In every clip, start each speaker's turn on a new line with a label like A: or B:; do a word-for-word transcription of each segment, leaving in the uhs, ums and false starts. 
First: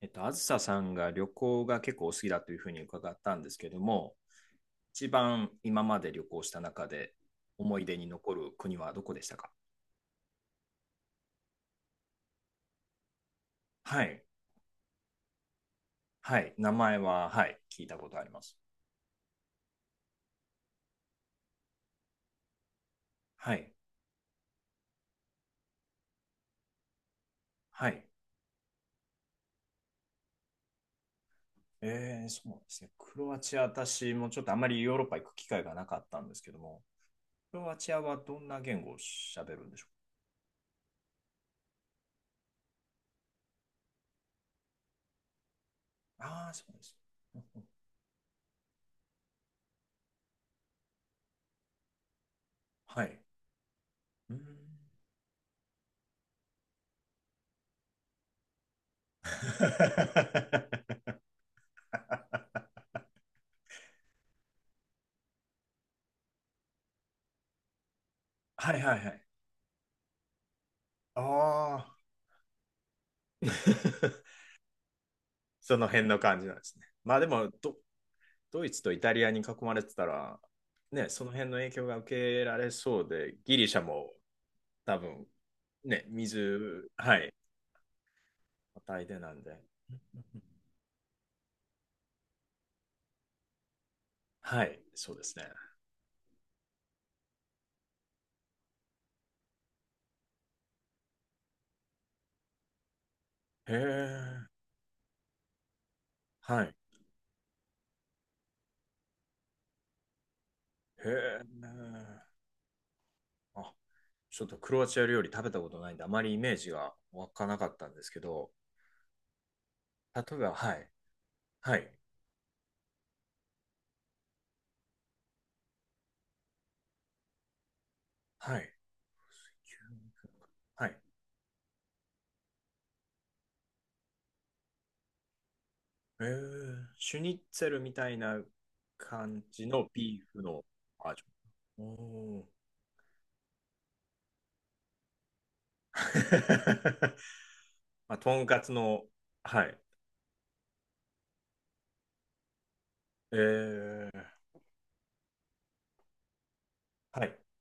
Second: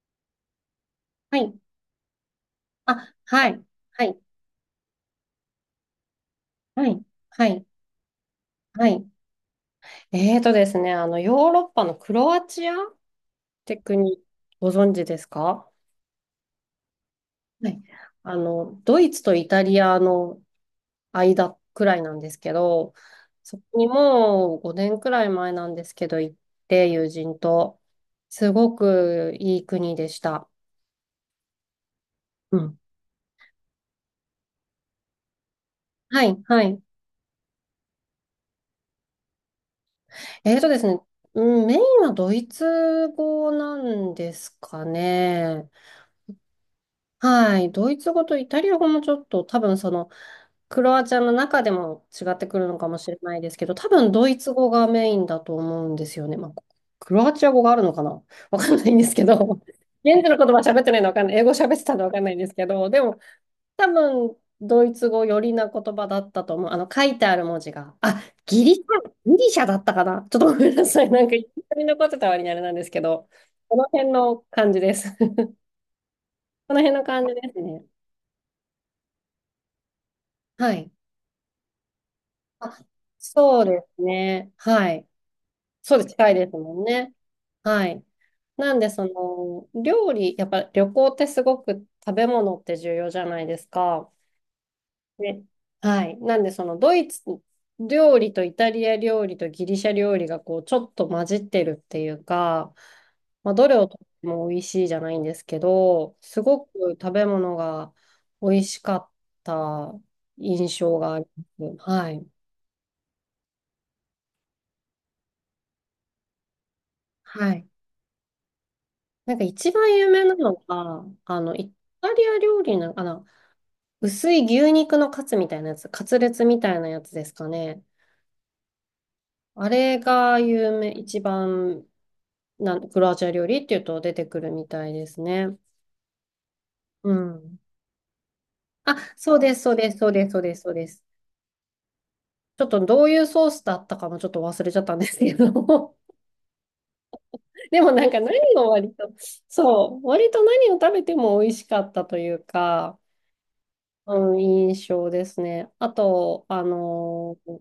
A: えっと、あずささんが旅
B: はい。
A: 行が結構お好きだというふうに伺
B: あ、
A: ったん
B: は
A: です
B: い。
A: けど
B: は
A: も、
B: い。
A: 一番今まで旅行した
B: は
A: 中
B: い。
A: で
B: はい。
A: 思い出に残る国
B: は
A: はど
B: い。
A: こでしたか？
B: えーとですね、あの、ヨーロッパのクロアチアって
A: は
B: 国、
A: い。
B: ご存知ですか？
A: はい。名前は、はい。
B: はい。
A: 聞いたことあり
B: あ
A: ます。
B: の、ドイツとイタリアの間くらいなんですけど、
A: は
B: そ
A: い。
B: こにもうごねんくらい前なんですけど、行って、友人と、
A: はい。
B: すごくいい国でした。
A: えー、そう
B: う
A: で
B: ん。
A: すね。クロアチア、私もちょっとあまりヨーロッパ行く機会がなかった
B: は
A: んで
B: い。
A: すけど
B: はい。
A: も、クロアチアはどんな言語を喋るんでしょ
B: えーとですね、うん、メインはドイツ語なんですかね。
A: うか？ああー、そうです。うん
B: は
A: うん。
B: い。ドイツ語とイタリア語もちょっと多分そのクロアチアの中でも違ってくるのかも
A: は
B: しれ
A: い。
B: ないですけど、多分ド
A: う
B: イ
A: ーん。
B: ツ語がメインだと思うんですよね。まあ、クロアチア語があるのかな。 わかんないんですけど、現地の言葉喋ってないのわかんない。英語喋ってたのわかんないんですけど、でも多分ドイツ語寄りな言葉だったと思う。あの書いてある文字が。あ、ギリ
A: はい
B: シ
A: はい
B: ャ、
A: はい。
B: ギリシャだったかな。 ちょっとごめんなさい。な
A: あ
B: んか一緒に
A: あ、
B: 残ってた割にあれなんですけど、この辺 の感じです。
A: その辺の感じなんで
B: こ
A: す
B: の
A: ね。
B: 辺の
A: まあ
B: 感
A: で
B: じで
A: も
B: す
A: ド、
B: ね。
A: ドイツとイタリアに囲まれてたら、
B: はい。
A: ね、その辺の影響が受けられ
B: あ、
A: そうで、ギ
B: そう
A: リシャ
B: です
A: も
B: ね。は
A: 多
B: い。
A: 分、
B: そう
A: ね、
B: です。近いですもん
A: 水、
B: ね。
A: はい、
B: はい。なんで、
A: 与え
B: そ
A: てなんで。
B: の、料理、やっぱ旅行ってすごく食べ物って重要じゃないですか。
A: はい、そうです
B: ね。
A: ね。
B: はい。なんで、その、ドイツ料理とイタリア料理とギリシャ料理が、こう、ちょっと混じってるっていうか、まあ、ど
A: へ
B: れをとっても
A: え、
B: 美味しいじゃないんですけど、す
A: は
B: ごく
A: い、
B: 食べ物が美味しかった印象
A: へ
B: があり
A: え、
B: ます。はい。
A: あ、ちょっとクロアチア料理食べたことないんで、あまりイメージが湧か
B: は
A: なか
B: い。
A: ったんですけど、
B: なんか一番有
A: 例
B: 名な
A: えば、
B: の
A: はい、
B: が、あの、イ
A: はい、
B: タリア料理の、あの、薄い牛肉のカツみたいなやつ、カツレツみたいなやつですかね。
A: はい、
B: あれが有
A: は
B: 名、
A: い。
B: 一番なん、クロアチア料理っていうと出てくるみたいですね。
A: えー、
B: う
A: シュニッ
B: ん。
A: ツェルみたいな
B: あ、そう
A: 感
B: です、
A: じ
B: そう
A: の
B: です、そう
A: ビー
B: です、そう
A: フ
B: です、
A: の
B: そうです。
A: バージョン。おー。
B: ちょっとどういうソースだったかもちょっと忘れちゃったんですけど。でもなん
A: まあ、
B: か
A: と
B: 何
A: んか
B: を
A: つ
B: 割
A: の、
B: と、
A: はい。
B: そう、割と何を食べても美味しかったというか、
A: えー、
B: うん、印象ですね。あと、あ
A: は
B: の
A: い、
B: ー、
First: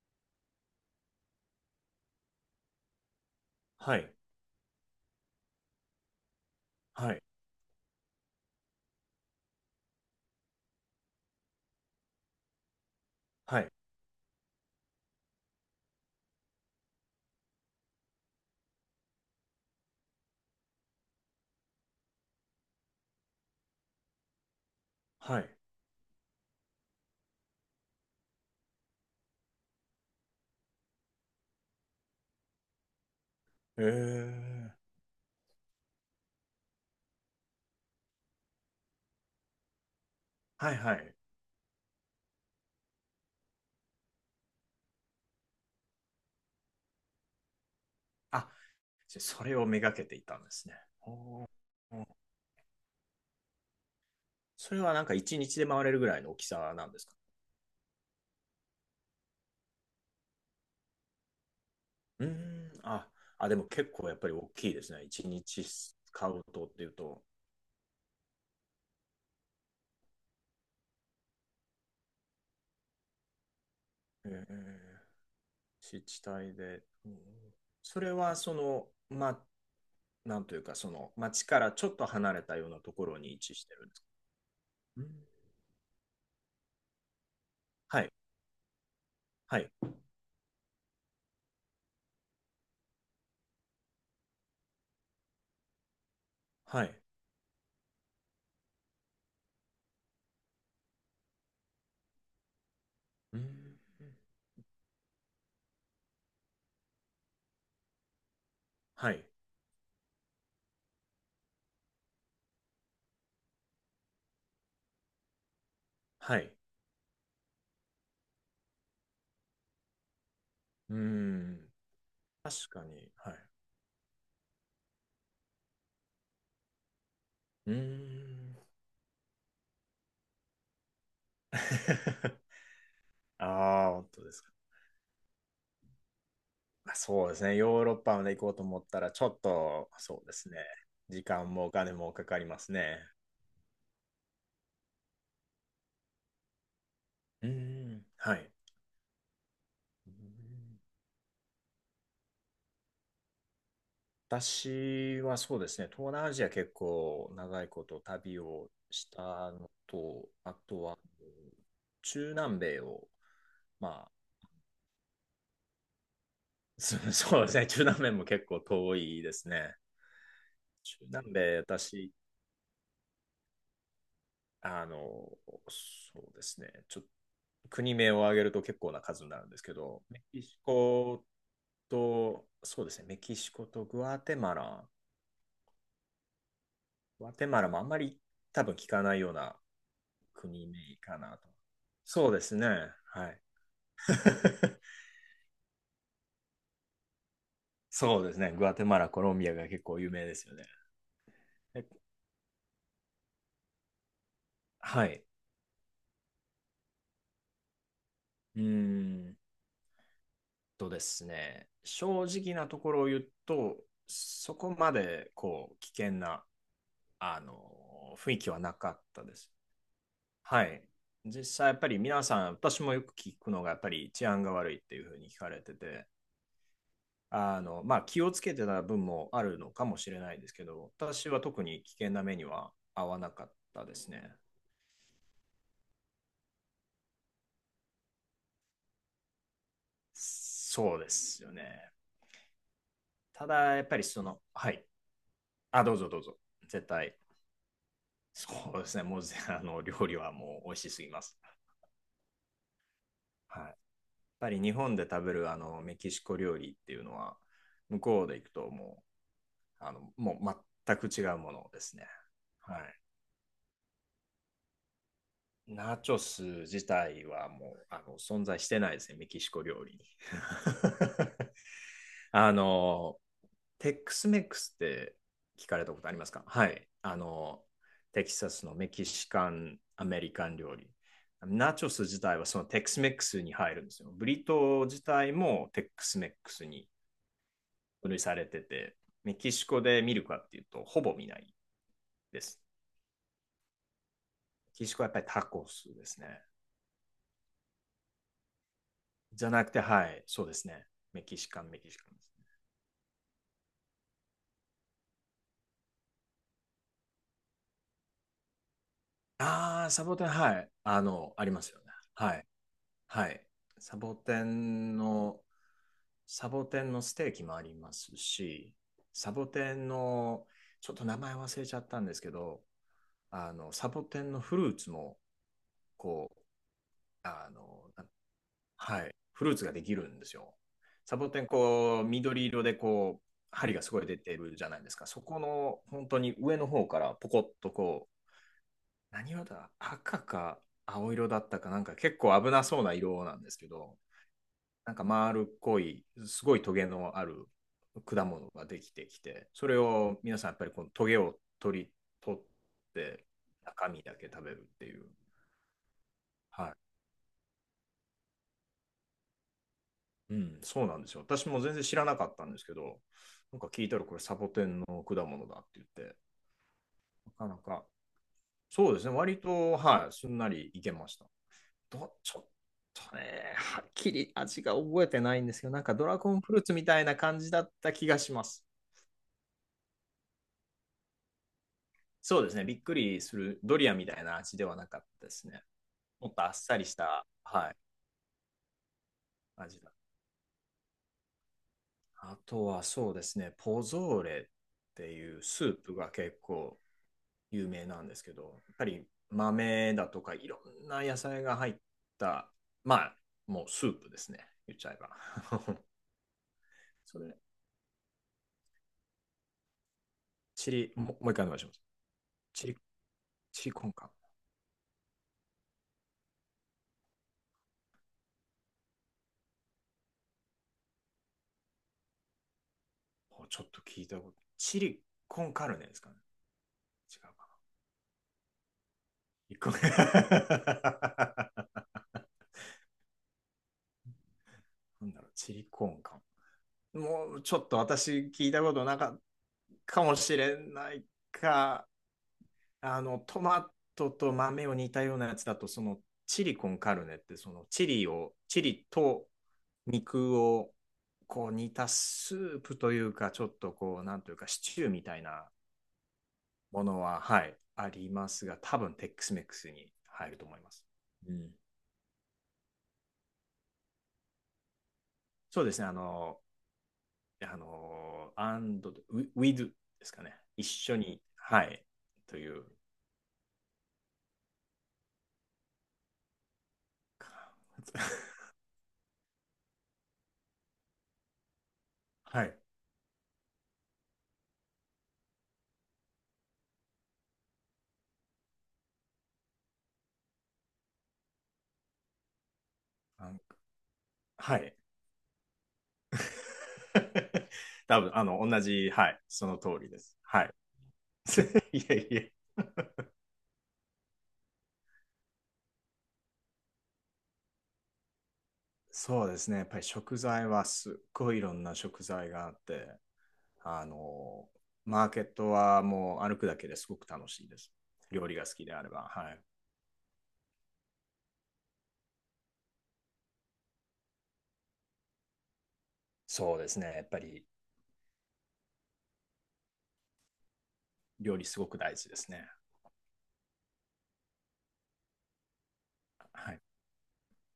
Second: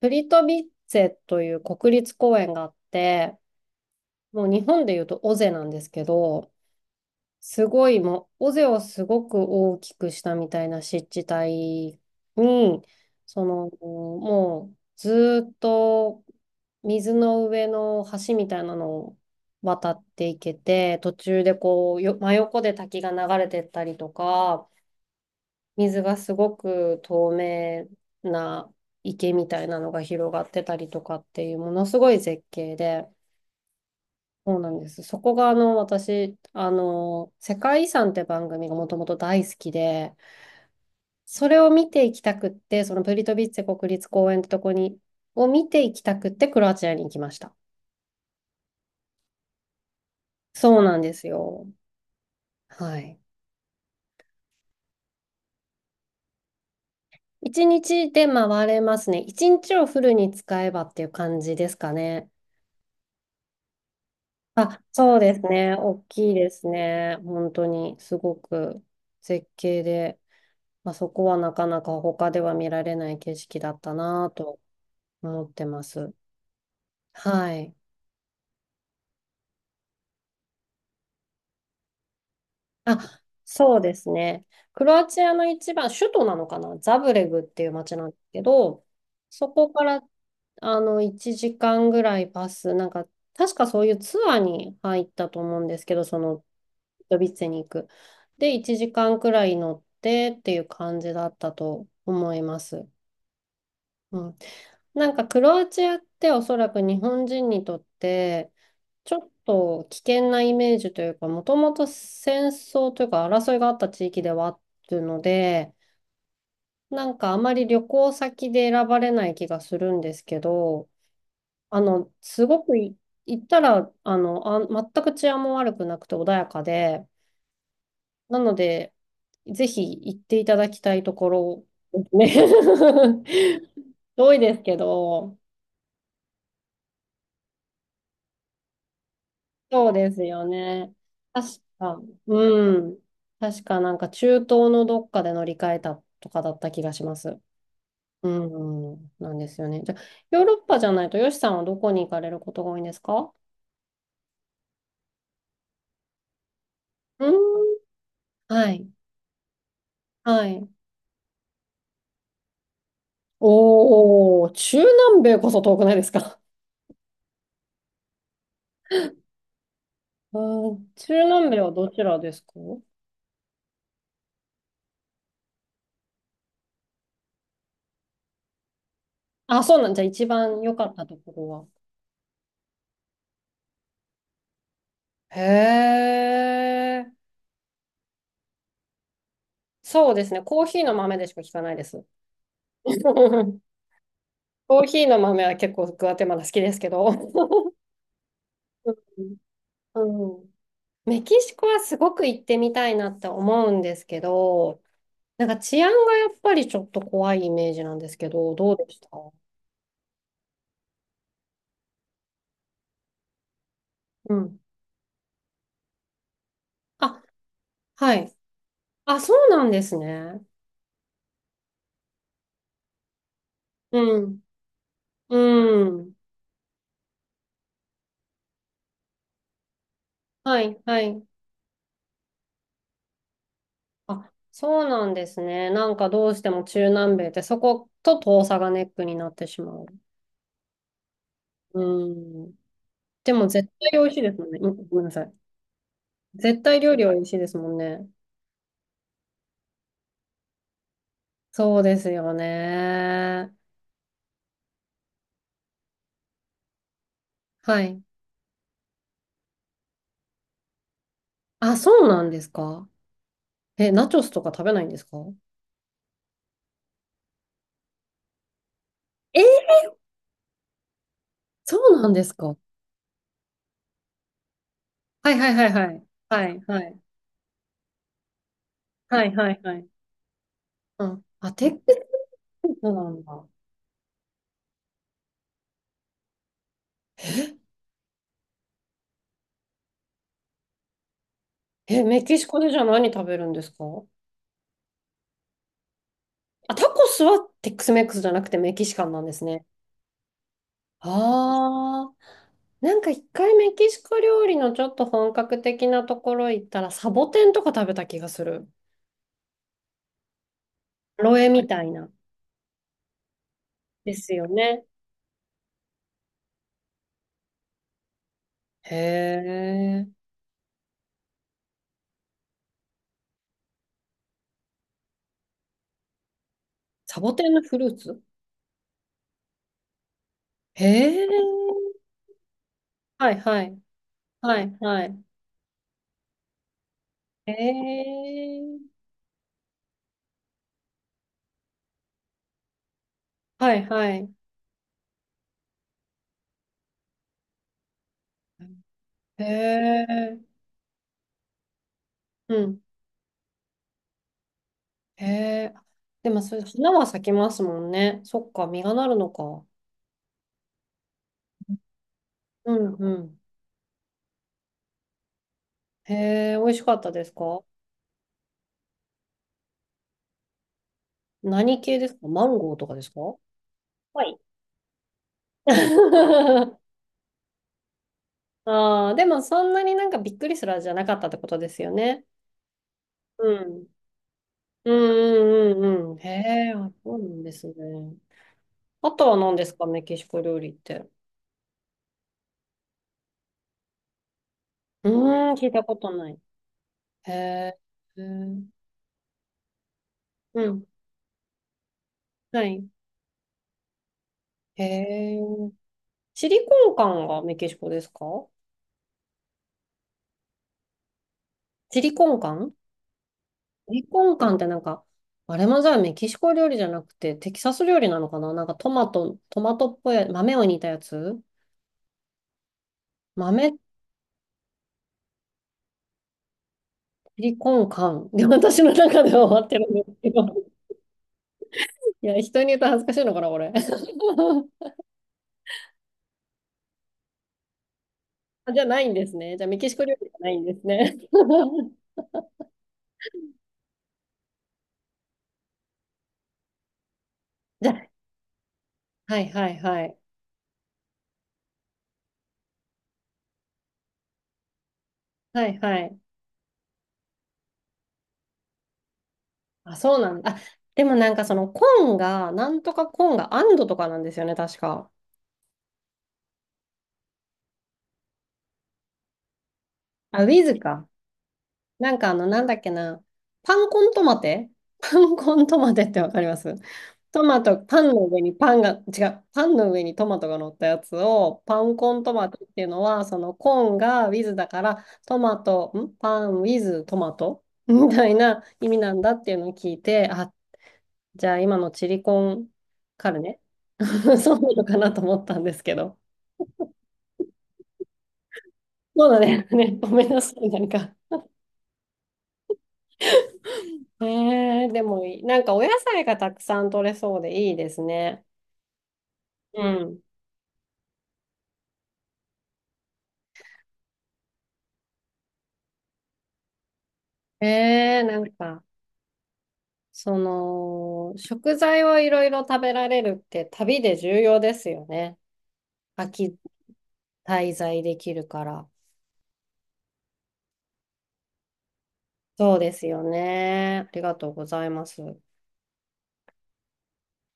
B: プリトビッツェという国立公園があって、
A: はい、
B: もう日本でいうと尾瀬なんですけど、
A: はい、
B: すごいもう、尾瀬をすごく大きくしたみたいな湿地帯に、そ
A: は
B: の、
A: い、
B: もうずーっと水の上の橋みたいなのを渡っていけて、途中でこう、よ、真横で滝が流れてったりとか、
A: はい。
B: 水がすごく透明な池みたいなのが広がってたりとかっていうものすごい絶景で、
A: え
B: そうな
A: ー、
B: んです。そこがあの私、あの、世界遺産って番組がもともと大好きで、
A: はい、はい。
B: それを見ていきたくって、そのプリトビッツェ国立公園ってとこに、を見ていきたくってクロアチアに行きました。
A: あ、じゃそれをめがけていたんですね。
B: そうなんです
A: おー。
B: よ。はい。
A: それはなんかいちにちで回れるぐらいの大きさなんですか？
B: 一日で回れますね。一日をフルに使えばっていう感じですか
A: うー
B: ね。
A: ん、あ、あ、でも結構やっぱり大きい
B: あ、
A: ですね。
B: そう
A: 1
B: です
A: 日
B: ね。大
A: 使
B: きい
A: う
B: で
A: と
B: す
A: っていう
B: ね。
A: と。
B: 本当に、すごく絶景で、まあ、そこはなかなか他では見られない景色だったな
A: え
B: ぁと
A: ー。
B: 思ってま
A: 自
B: す。
A: 治体で、うん。
B: はい。
A: それはその、まあ、なんというか、その町からちょっと離れたようなと
B: あ、
A: ころに位置して
B: そう
A: るん
B: で
A: ですか？
B: すね。クロ
A: う
B: ア
A: ん。
B: チアの一番、首都なのかなザブレグっていう街
A: は
B: なん
A: い、
B: ですけど、そ
A: はい、
B: こから、あの、いちじかんぐらいバス、なんか、確かそういうツアーに入ったと思うんですけど、その、
A: はい、
B: ドビッツェに行く。で、いちじかんくらい乗ってっていう感じだったと思います。
A: うん。
B: うん、なんかクロアチアっておそらく日本人にとって
A: は
B: ちょ
A: い、
B: っと危険なイメージというか、もともと戦争というか争いがあった地域ではあるので、
A: はい。
B: なんかあまり旅行先で選ばれない気がするんですけど、
A: うん。
B: あのすご
A: 確
B: く
A: か
B: い
A: に、はい。
B: 行ったら、あのあ全く治安も悪くなくて穏やかで、
A: うー
B: なの
A: ん。
B: で、ぜひ行っていただきたいところです ね。
A: ああ、本 当で
B: 遠い
A: すか。
B: ですけど。
A: まあ、そうですね。ヨーロッパまで行こうと思ったら、ちょっ
B: そ
A: と、
B: うで
A: そ
B: す
A: うで
B: よ
A: すね。
B: ね。
A: 時
B: 確
A: 間もお金
B: か、
A: もかかります
B: うん。
A: ね。
B: 確かなんか中東のどっかで乗り換えたとかだった気がします。
A: うん。
B: う
A: はい。
B: ん、うんなんですよね。じゃあ、
A: う
B: ヨーロッパ
A: ん。
B: じゃないと、ヨシさんはどこに行かれることが多いんですか？
A: 私はそうですね、東南アジア結
B: う
A: 構長い
B: ん。
A: こと旅を
B: はい。
A: したのと、
B: は
A: あ
B: い。
A: とは中南米を、まあ、
B: おー、中南米こそ遠くないですか？
A: そそうですね、中南米も結構遠いですね。
B: うん、
A: 中南
B: 中南
A: 米、
B: 米はどち
A: 私、
B: らですか？
A: あの、そうですね、ちょっと国名を挙げると結構な数になるんです
B: あ、
A: け
B: そうなんじ
A: ど、
B: ゃ
A: メ
B: 一
A: キシ
B: 番良かったと
A: コ
B: ころは。
A: と、そうですね、メキシコとグアテマラ、
B: へえ、
A: グアテマラもあんまり多分聞かないような
B: そうですね。コー
A: 国名
B: ヒーの豆
A: か
B: でし
A: な
B: か
A: と。
B: 聞かないです。
A: そうですね。はい。
B: コ ーヒーの豆は結構グアテマラ好きですけど、
A: そうですね。グアテマラ、コロンビアが結
B: う
A: 構有名
B: ん、
A: で
B: う
A: す
B: ん、
A: よね。
B: メキシコは
A: え、
B: すごく行ってみたいなって思うんですけど、
A: はい。
B: なんか治安がやっぱりちょっと怖いイメージなんですけど、
A: うー
B: どうでした？
A: んとですね。正直なところを言うと、
B: う
A: そ
B: ん。
A: こまでこう危険な
B: あ、
A: あ
B: は
A: の雰
B: い。
A: 囲気はなかっ
B: あ、
A: た
B: そ
A: で
B: う
A: す。
B: なんですね。
A: はい。実際やっぱり皆さん、私もよく聞くのがやっぱり
B: う
A: 治
B: ん。
A: 安が悪いっていうふうに聞かれて
B: う
A: て、
B: ん。
A: あの、まあ、気をつけてた分もあるのかもしれないです
B: は
A: け
B: い、
A: ど、
B: はい。
A: 私は特に危険な目には合わなかったです
B: あ、
A: ね。
B: そうなんですね。なんかどうしても中南米ってそこと遠さがネックになってしまう。
A: そうですよ
B: う
A: ね。
B: ん。で
A: た
B: も絶
A: だ、やっ
B: 対
A: ぱ
B: 美
A: り
B: 味しい
A: そ
B: です
A: の、
B: もんね。う
A: はい。
B: ん、ごめんなさい。
A: あ、どうぞどうぞ。
B: 絶対
A: 絶
B: 料理は
A: 対。
B: 美味しいですもんね。
A: そうですね。もう。 あの、料理はもう美味しすぎます。
B: そうですよね。
A: はい。やっぱり日本で食べるあのメキシコ料理っていうのは、
B: は
A: 向
B: い。
A: こうで行くともう、あの、もう全く違うもの
B: あ、
A: です
B: そ
A: ね。
B: うなんです
A: は
B: か？
A: い。
B: え、ナチョスとか食べないんですか？
A: ナチョス自体はもうあの存在してないですね、メ
B: え
A: キ
B: ー、
A: シコ料理に。
B: そうなんですか、
A: あ
B: は
A: の、テックスメックスって
B: いはいは
A: 聞
B: い
A: か
B: は
A: れたこ
B: い。
A: とあります
B: は
A: か？
B: い
A: は
B: は
A: い。
B: い。
A: あの、テキサスのメキ
B: は
A: シ
B: い
A: カ
B: はいは
A: ン、
B: い。
A: アメリカン料理。
B: うん。あ、テッ
A: ナチョ
B: ク
A: ス自
B: ス
A: 体はそのテックスメ
B: な
A: ッ
B: ん
A: クス
B: だ。
A: に入るんですよ。ブリトー自体もテックスメックスに分類されてて、メキシコで見るかっていうと、ほぼ見ない
B: え、メキ
A: で
B: シコ
A: す。
B: でじゃあ何食べるんですか？
A: メキシコはやっぱりタコスですね。
B: あ、タコスはテックスメックスじゃなくてメキシカンなんです
A: じゃな
B: ね。
A: くて、はい、そうですね。メキシカン、メキシカ
B: あ
A: ン
B: あ。
A: です。
B: なんか一回メキシコ料理のちょっと本格的なところ行ったらサボテンとか食べた気がする。
A: ああ、サボテン、はい。あの、
B: ロ
A: あ
B: エ
A: りま
B: み
A: すよ
B: た
A: ね。
B: いな。
A: はい。はい。サ
B: で
A: ボ
B: す
A: テ
B: よね。
A: ンの、サボテンのステーキもありますし、
B: へ
A: サボテン
B: え。
A: の、ちょっと名前忘れちゃったんですけど、あの、サボテンのフルーツも、こう、
B: サボテ
A: あ
B: ンのフル
A: の、
B: ー
A: な
B: ツ？
A: はい、フルーツができるんですよ。
B: へ
A: サボテン、
B: え。
A: こう、緑色で、こう、
B: はいは
A: 針が
B: い。
A: すごい出てる
B: は
A: じゃ
B: い
A: ないです
B: は
A: か。そ
B: い。
A: この、本当に上の方から、ポコッ
B: へ
A: と、こ
B: え。
A: 何色だ、赤か青色だったかなんか結構危なそうな色なんですけ
B: はい
A: ど、
B: はい。
A: なんか丸っこい、すごいトゲのある果物ができてき
B: へ
A: て、それを皆さんや
B: え。
A: っぱりこのトゲを取り、取っ
B: うん。
A: て中身だけ食べるっていう。
B: へえ。でもそれ、
A: はい。
B: 花は咲きますもんね。そっか、実がなるのか。
A: うん、そうなんですよ。私も全然知らなかったんです
B: う
A: け
B: ん
A: ど、
B: うん。
A: なんか聞いたらこれサボテンの果物だって言って、
B: へえ、美味しかったです
A: なかな
B: か？
A: か、そうですね、割と、はい、すんなりいけました。
B: 何系です
A: ど、
B: か？
A: ちょ
B: マ
A: っ
B: ンゴーとかです
A: と
B: か？は
A: ね、はっきり
B: い。
A: 味が覚えてないんですけど、なんかドラゴンフルー ツみたいな感じだった気がします。
B: ああ、でもそんなになんかびっくりする味じゃなかったってことですよね。
A: そうですね、びっくりす
B: う
A: るド
B: ん。
A: リアンみたいな味ではな
B: う
A: かったですね。
B: んうんうんうん。
A: も
B: へ
A: っとあっ
B: え、
A: さり
B: あ、
A: し
B: そうな
A: た
B: んですね。あとは何です
A: 味
B: か、
A: だ。
B: メキシコ料理って。
A: あとはそうですね、ポゾーレって
B: う
A: いう
B: ーん、
A: ス
B: 聞い
A: ー
B: たこ
A: プ
B: と
A: が
B: ない。
A: 結構
B: へ
A: 有
B: え、
A: 名なんです
B: う
A: けど、
B: ん、
A: やっぱり豆だとかいろ
B: うん、
A: んな野菜が入った、
B: はい。
A: まあ、もうスープですね、言っ
B: へ
A: ちゃえば。
B: え。チリコンカ
A: そ
B: ン
A: れ、
B: がメキシコですか？
A: チリ、ももう一回お願いします。
B: チリコンカ
A: チ
B: ン。
A: リ、チリコ
B: チ
A: ンカ
B: リコ
A: ン。
B: ンカンってなんか、あれもじゃあメキシコ料理じゃなくてテキサス料理なのかな、なんかトマト、トマトっぽい豆を煮たやつ、
A: う、ちょっ
B: 豆、チ
A: と聞いたこと。チリコンカルネですかね、違
B: リコンカン。で、私の中では終
A: う
B: わっ
A: か
B: て
A: な。
B: るん
A: 一
B: ですけど。
A: 個目。
B: いや、人に言うと恥ずかしいのかな、これ。
A: なんだろう、チリコンか。もうちょっと私聞いたこ
B: あ、じゃ
A: と
B: あ
A: な
B: ない
A: か
B: ん
A: っ
B: ですね。じゃあメキ
A: た
B: シ
A: か
B: コ
A: も
B: 料理じ
A: し
B: ゃな
A: れ
B: いんです
A: ない
B: ね。
A: か、あの、トマトと豆を煮たようなやつだと、そのチリコンカルネって、そのチ
B: じゃ
A: リ
B: あ、
A: を、チリと
B: はいはいはい。
A: 肉をこう煮たスープというか、ちょっとこう、なんというか、シチューみたいな
B: はいはい。
A: ものは、はい、ありますが、多分テックスメックスに
B: あ、そう
A: 入
B: な
A: る
B: ん
A: と
B: だ。
A: 思
B: あ、
A: います。
B: でもな
A: う
B: んか
A: ん。
B: そのコーンが、なんとかコーンがアンドとかなんですよね、確か。
A: そうですね、あの、あの、and, with ですかね。
B: あ、ウィ
A: 一
B: ズ
A: 緒
B: か。
A: に、はい、
B: なんかあ
A: と
B: の、
A: い
B: な
A: う。
B: んだ っけな。パンコントマテ。 パンコントマテってわかります？トマト、
A: 感じ。
B: パンの上 にパンが、違う、パンの上にトマトが乗ったやつを、パンコント
A: は
B: マ
A: い、
B: トっていうのは、そのコーンが with だから、トマト、んパン with トマトみたいな意味なんだっていうのを聞いて、あ、じゃあ今のチリコンカルネ。 そ
A: は
B: うな
A: い。
B: のかなと思ったんですけど。
A: 多分、あの、同じ、はい、
B: そうだ
A: その
B: ね。
A: 通り
B: ね、
A: で
B: ご
A: す。
B: めんな
A: はい。
B: さい、なんか。
A: いやいや。
B: えー、でもいい、なんかお野菜がたくさん取れそうでいいですね。
A: そうですね。やっぱ
B: う
A: り食
B: ん。
A: 材はすっごいいろんな食材があって、あの、マーケットはもう歩くだけですごく楽しいです。
B: えー、
A: 料理
B: な
A: が
B: ん
A: 好きであ
B: か。
A: れば、はい。
B: その、食材をいろいろ食べられるって旅で重要ですよね。
A: そ
B: 秋
A: うですね。やっぱり
B: 滞在できるから。
A: 料理すごく大事ですね。
B: そうですよね。ありがとうございます。
A: はい。